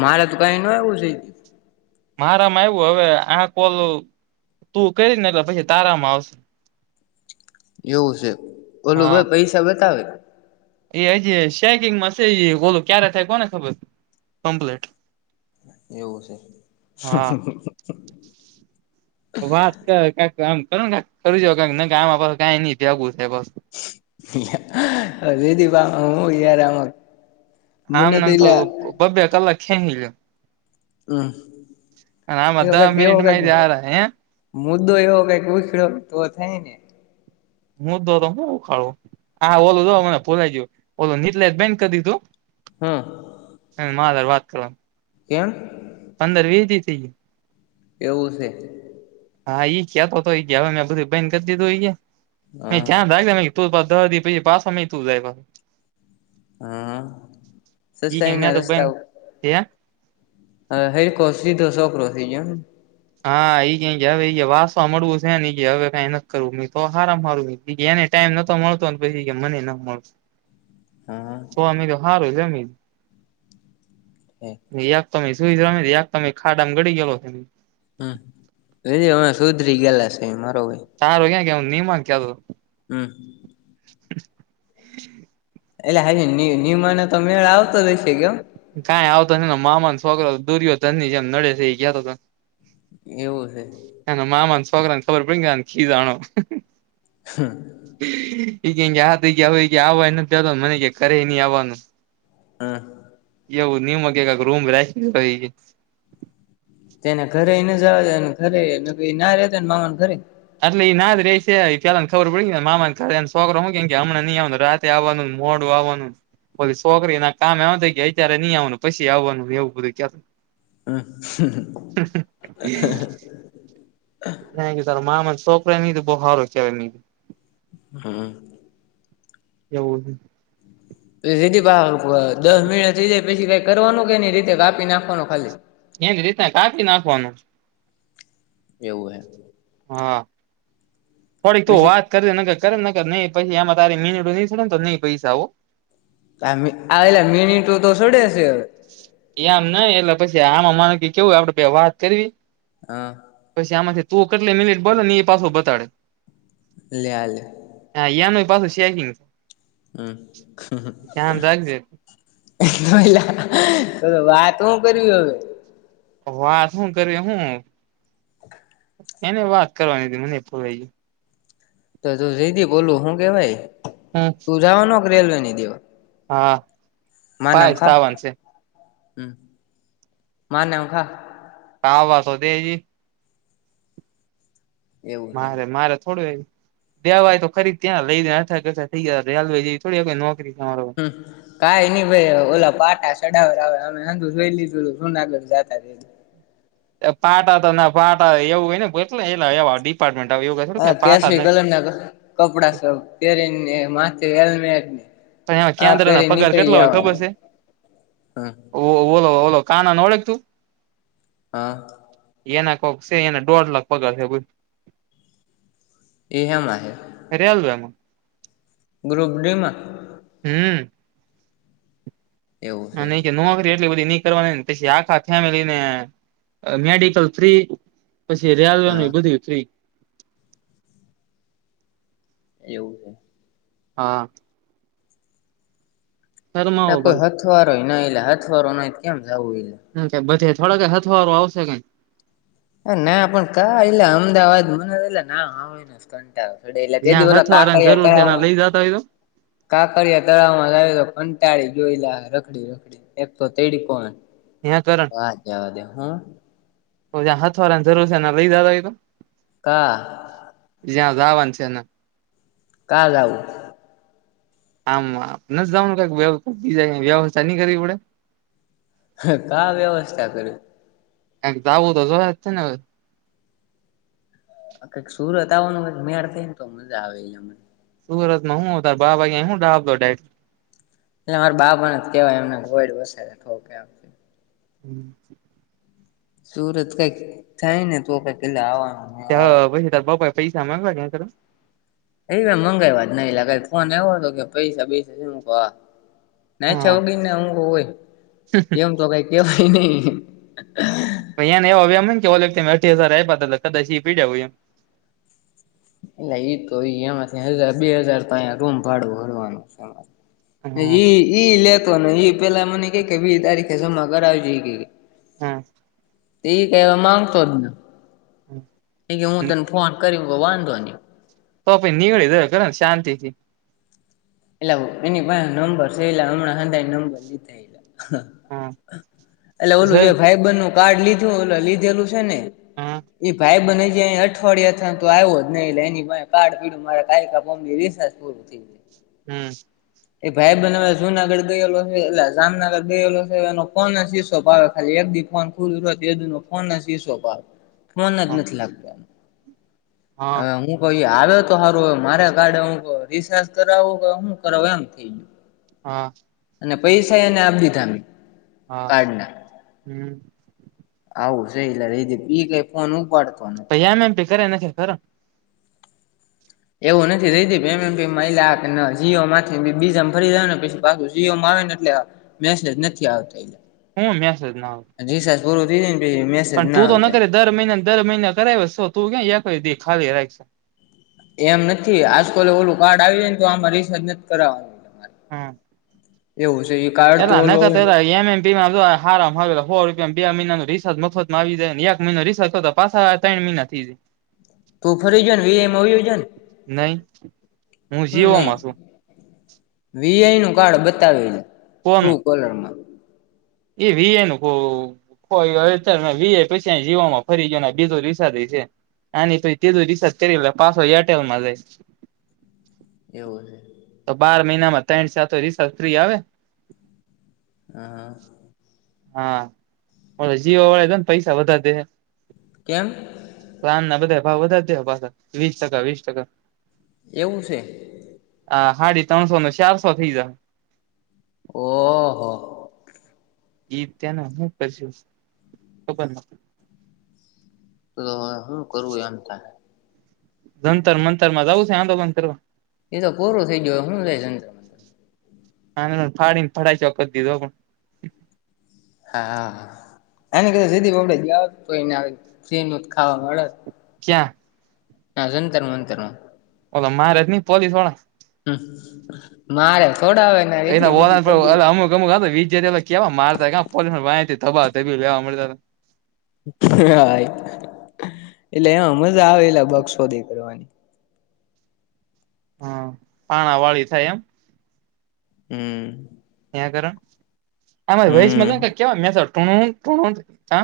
મારે [unintelligible] મારામાં આવ્યું હવે આ કોલ તું કરીશ ને એટલે પછી તારામાં આવશે. એવું છે ઓલું હા ભાઈ પૈસા બતાવે એ હજી ચેકિંગમાં છે એ ઓલું ક્યારે થાય કોને ખબર કમ્પ્લીટ. એવું છે. હા [inaudible] [inaudible] મને તો એલા [inaudible] એવો કઈક એવો કઈક [inaudible] મુદ્દો એવો કઈક ઉખડ્યો તો થાય ને. [inaudible] [unintelligible] હા. [inaudible] કેમ પંદર વીહ [inaudible] એવું છે. [inaudible] હા [inaudible] હા સસ્તાઈ ના રસ્તા [inaudible] [inaudible] [inaudible] [inaudible] હા. [inaudible] હા. [inaudible] [inaudible] [inaudible] હમ્મ [inaudible] [inaudible] એવું છે. એના મામાને છોકરાને ખબર પડી ગઇ કે આને ખીજાણો. હમ. ઇતો તો આ તો કે આવાય નથી દેતોનથી દેતો ને હવે મને કે ઘરે નઈ આવવાનું. હા. એવું [inaudible] રૂમ રાખી [inaudible] તે એને ને ઘરને નથી તો જવા દે ઘરે ના રહેતો ને મામા ઘરે. એટલે એ ના રે સે જ પેલા ને ખબર પડી મામા ના ઘરે શોકરા કે અમને રાત આવવાનું મોડું આવવાનું પછી છોકરી ના કામ આવા થઈ ગયા અત્યારે નહી આવવાનું પછી આવવાનું એવું બધું ક [unintelligible] ત્યાં તાર મામા મારા છોકરા ને બોવ હારો કેવાય. હમ. એવું. [inaudible] દહ મિનિટ થઈ જાય પછીકાઈ કરવાનું એની રીતે કરવાનું કાપી નાખવાનું ખાલી, એની રીત ના કાફી નાખવા નું. એવું હૈ. હા થોડીક તું પછી વાત કર જે નકર કરે નકર નહી પછી એમાં તારે મીનીટો નહી થશે ને તો નહીં પૈસા ઓ આ એલા મિનિટો તો ચડે શે હવે, એ આમ નઈ એટલે પછી આમાં માને કે કેવું આપડે બે વાત કરવી હા પછી આમાંથી તું કેટલી મિનિટ બોલો ને એ પાછો બતાડે. લે આલે હા યા નું પાછું ચેકિંગ ધ્યાન રાખજે હમ વાત હું કરવી હવે વાત શું કરી હું એને વાત કરવાની હતી મનેય ભૂલાય ગયુ તો તું જીધી બોલું શું કેવાય હમ જવા નો કે રેલવે ની દેવા હા માં ના પાય હમ ખા સાવન છે હમ માં ના હમ ખા આવા તો દે ઈ એવું છે મારે મારે થોડું એ દેવાય તો ખરી ત્યાં લઈ અથા ગથા થઈ ગયા રેલવે જેવી થોડી નોકરી તમારો હમ્મ કાઈ નઈ ભાઈ ઓલા પાટા સડાવર આવે અમેંધુ જોઈ લીધું જુનાગઢ જતા ત્યારે એ પાટા તો ના પાટા એવું હોય ને એટલે એલા એવા ડિપાર્ટમેન્ટ આવે એવું થોડી પાટા નહી નાગ [unintelligible] કપડા સ પહેરીને માથે હેલ્મેટ ને અહીંયા હા કેન્દ્રના પેરી પગાર નીકળી કેટલા હોય જવાનું ખબર છે હ ઓ ઓલો ઓલો કાનાને ઓળખ તું હા એના કોક છે એને દોઢ લાખ પગાર છે બોલ એ હે માટે રેલવે માં ગ્રુપ ડી માં હમ એવું હ છે નહી કે નોકરી એટલી બધી ની કરવાની ને પછી આખા ફેમિલી ને અ મેડિકલ ફ્રી પછી રેલવે હા નું બધુંય ફ્રી એવું હા શરમાવો ના કોઈ બાજુ હથવારો નઈ એલા હથવારો નઈ તો કેમ જવું એલે કે બધે થોડો હથવારું આવશે કઈ હા ના પણ કા એલા અમદાવાદ મને એ ના આવે કંટાળો આવે એટલે જ્યાં તેદી ઓલા હથવારાની કાંકરિયા જરૂર છે તળાવ એના લઈ જતા હોય તો કાંકરિયા તળાવમાં જાવ તો કંટાળી જોયલા રખડી રખડી એક તો તેડી કોણ ત્યાં કરણ વાત જવા દે હા ઓલા હાથવારાની જરૂર છે એને લઈ જતા હોય તો કા જ્યા જાવાનું છે ને ન્યા કાલે આવું આમ નથી જવાનું કંઈક જાય બીજે ક્યાં વ્યવસ્થા નહી કરવી પડે હ કા વ્યવસ્થા કર્યું કાઈ જાવું તો જોહે તેને હવે કઈક સુરત આવવાનું કઈ મેળ થઈ ને તો મજા આવેને સુરત માં હું હ તાર બાપ [unintelligible] એટલે અમાર બાપણ જ કેવાય [inaudible] હમ.. [inaudible] સુરત કઈક થાય ને તો કઈક લા આવવાનું ત મેળ આવે હાહા પાહિ તાર બાપા એ પૈસા માંગવા ત એ મંગાવ્યા જ નઈ લા ફોન આવ્યો હતો કે પૈસા બૈસા હે કે મેં કીધું હા હા નાથ્યાં વગરના ન ઊઘ હોય એમ તો કઈ કેવાય નહી પહી ને એવા વેમ હોય ને કે ઓ અઢી હજાર આપ્યા હતા કદાચ એ પીડ્યાય હોય એમ ના ઇ તો એમાંથી હજ બે હજાર તો અયા રૂમ ભાડું ભરવાનું હ અમાર એમ ના હા ઇ ઈ લેતો ને ઈ પેલા મને કે વીસ તારીખે જમા કરાવ જે ઈ કે હ તે એ કેવા માંગતો જ ને એ કે હું તને ફોન કર્યો કે વાંધો નહી તો પણ [inaudible] ને શાંતિથી એલાઓ એની પાહે નંબર સે એલા હમણાં હને નંબર લીધા એટલે ઓલું જે ભાઈબંધનું કાર્ડ લીધું ઓલું લીધેલું છે ને એ ભાઈબંધ એ કેઈ અઠવાડિયા તો આવ્યો જ નહી એટલે એની પાહે કાર્ડ પડ્યું મારે ઘાએ ઘા ફોન માં રિચાર્જ પૂરું થઈ ગયુ હમ એ ભાઈબંદ હવે જુનાગઢ ગયેલો છે. એટલે જામનગર ગયેલો છે એનો ફોન જ સ્વિચ ઓફ આવે ખાલી એક દી ફોન [unintelligible] તેદી નો ફોન જ ન સ્વિચૉફ આવે ફોન જ નથી લાગતો એ હું કઈ આવ્યો તો તો સારું હો મારે કાર્ડ હું કવ રિસાર્જ કરાવું કે હું કરાવ એમ થઈ ગયો હમ અને પૈસા એને આપ દીધા મે હા કાર્ડના હમ. આવું સઈ એ ક ફોન ઉપાડ પૈ એમ એમ પે કર એના ખ કર એવું નથી થઈ પેમે પ એ જીઓ માંથી બીજામાં ફરી જાય ને પછી પાછું જીઓમાં આવે ને એટલે મેસેજ નથી આવતો એ હમ મે સ જ ના જી સાસ પૂર દી જ ને પસી મેસ પણ તો ન દર મહિના દર મહિના કરાવ શ તું ક ખાલી રાખ એમ નથી આજકાલે ઓલું કાર્ડ આવી જાયને તો આમાં રિસાર્જ નથી કરવાનુંરે હા. એવું છે. એ તો અને ઓલો ક હોય એમ એમ આમો રપિયા બે મહિનાનો રિસજ મફતમાં આવી જાય ને એક મહિનોસાર્જ કર પાછ ત્રણ મહિના થથી જાય. [inaudible] તું ફરી જાને વમ આવજને નહી હું નહી જીવોમાં છું વી આઈ નું કાર્ડ બતાવે લ ટ્રુ કોલરમાં. એવી એનું કોહ અત્યારે વી પછી જીવામાં ફરી ગ બીજો દિસાથી છે. અને તો તેજું રિસર્જ કરરી પાસ હો એરટેલમાં જ લાઈસ. [inaudible] તો બાર મહિનામાં ત્રણ તો રિસ ફ્રી આવે. હ હા. હા. જીવા વાળા તોને પૈસા વધા દે હે. કેમ? તો આમના બધા ભાવ વધારે દે, પાછા વીસ ટકા વીસ ટકા. એવું છે? હા, હાડી ત્રણસો નને ચારસો થઈ જ. ઓહો! ઈ ત્યાના હ કરશ ખબર ની તો હું કરું એમ થાય. જંતર મંતરમાં જવું છે? આંદોલન કરવા એ તો પૂરું થઈ ગયો. હું લઈ જવાનું. હ, ફાડીને ફડા ચોખ દીધો પણ હા, કધ દીદી બપડે જઓ, તો એને સી ન ખાવા મળેત. ક્યાં? હા, જંતર મંતરમાં. ઓલો માારેનીને પોલીસવાળા. હમ. મારે થોડા આવે એના અમ [unintelligible] ગ વિ્યાર કેવા મારતા પોલીસ ધબાવ તી લેવા મળતા. હા, એટલે એમાં મજા આવે. એલા બક્ષ શોધી કરવાની. હા, પાણા વાળી થાય એમ.. હમ. ત્યાં કરોને, આ હમ વસમાં કેવા મેસેજ ટી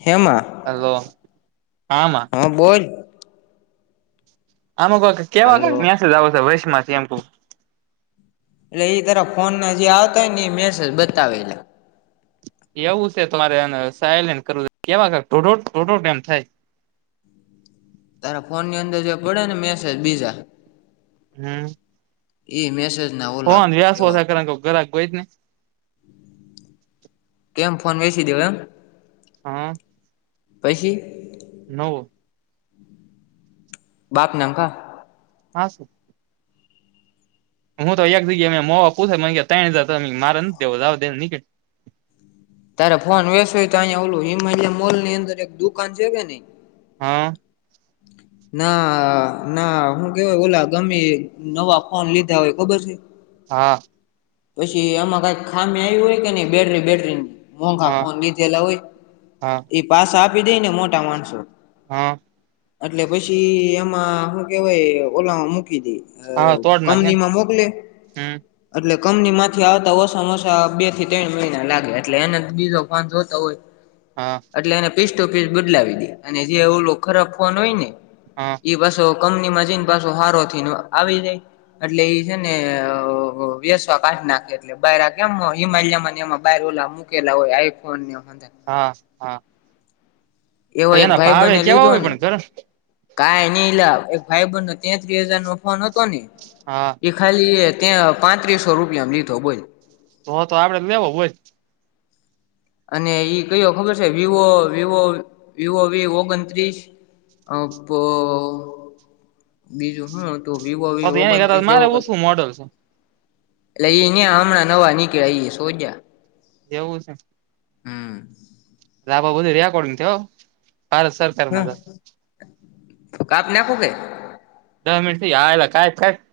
હેમાં? હલો. હા માં. હા બોલ. આમાં કોક કેવાં કેક હલો મેસેજ આવશે વચમાં [unintelligible] એટલે ઈ તરફ ફોનના જે આવતા હોયને, ઈ મેસેજ બતાવેલા. એવું સે. તો મારે આને સાઈલેન્ટ કરવું જોઈએ. કેવા [unintelligible] એમ થાય. તારા ફોનની અંદર જે પડે ને મેસેજ બીજા- હમ્મ. ઈ મેસેજ ના ઓ ફોન વેસવો સે. [unintelligible] કોઈક ઘરાક ગોઈત ને. કેમ? ફોન વેચી દેવો એમ! હમ્મ. પઈસી? નવો. બાપ નામ કાં. હા [unintelligible] હું તો એઈક જગ્યાએ મે મોહ પૂછે, મન કહ્યે, તઈન હજાર. તો મે મારે નથ દેવો. જાવા દે ને નીક તારે ફોન વેસવું હોય તો અહિયાં ઓલું હિમાલય મોલની અંદર એક દુકાન છે કે નહીં? હા. [inaudible] ના-ના. હું કહેવાય? ઓલા ગમે એ નવા ફોન લીધા હોય. ખબર છે? હા. પસી આમાં કાંઈક ખામી આવી હોય કે નહીં બેટરી-બેટરી ની. મોંઘા હા ફોન લીધેલા હોય, હા ઈ પાસા આપી દેઈ ને મોટા માણસો. હા. એટલે પછી એમાં હું કહેવાય ઓલામાં મૂકી દેઈ. અહ હા તોડ નાખે કંપનીમાં મોકલે હમ અટલે કંપની માંથી આવતા ઓસા માં ઓસા બે થી તૈણ મહિના લાગે. એટલે એને તો બીજો ફોન જોતો હોય. [inaudible] હા. એટલે એને પીસ ટૂ પીસ બદલાવી દે. અને જે ઓલો ખરાબ ફોન હોય ને હા. ઈ પાસો કંપનીમાં જઈન પાસો હારો થઈને આવી જાય. એટલે ઈ છે ને અહ વેસવા કાઢ નાખે. એટલે બાયરા કેમ હિમાલીયા માં ને એમાં બાહિર ઓલા મૂકેલા હોય, આઈફોનને એ હંધાય. હા, હા. એવો ભાઈ એક એના ભાઈબંને ભાવે કેવા લીધો હોય ને પણ ઘર કાંઈ નહીં એલા, એક ભાઈબંધનો તેત્રી હજાર નો ફોન હતો ને હા. ઈ ખાલી એ ત્યાં પાંત્રીસો રૂપિયામ લીધો બોલ. તો-તો આપણે જ લેવો બોઈલ. અને ઈ કયો ખબર છે? વિવો-વિવો-વિવો વી ઓગણત્રીસ. ઓપો બીજું હું હત તું, વિવો તો વી તો એની કરતા ઓગણત્રીસ મારે એવો કંઈક. ઓછું મોડલ એટલે ઈ ન્યાં હમણાં નવા નીકળ્યા ઈ સોજા. એવું સે! હમ્મ. [inaudible] [inaudible] [inaudible]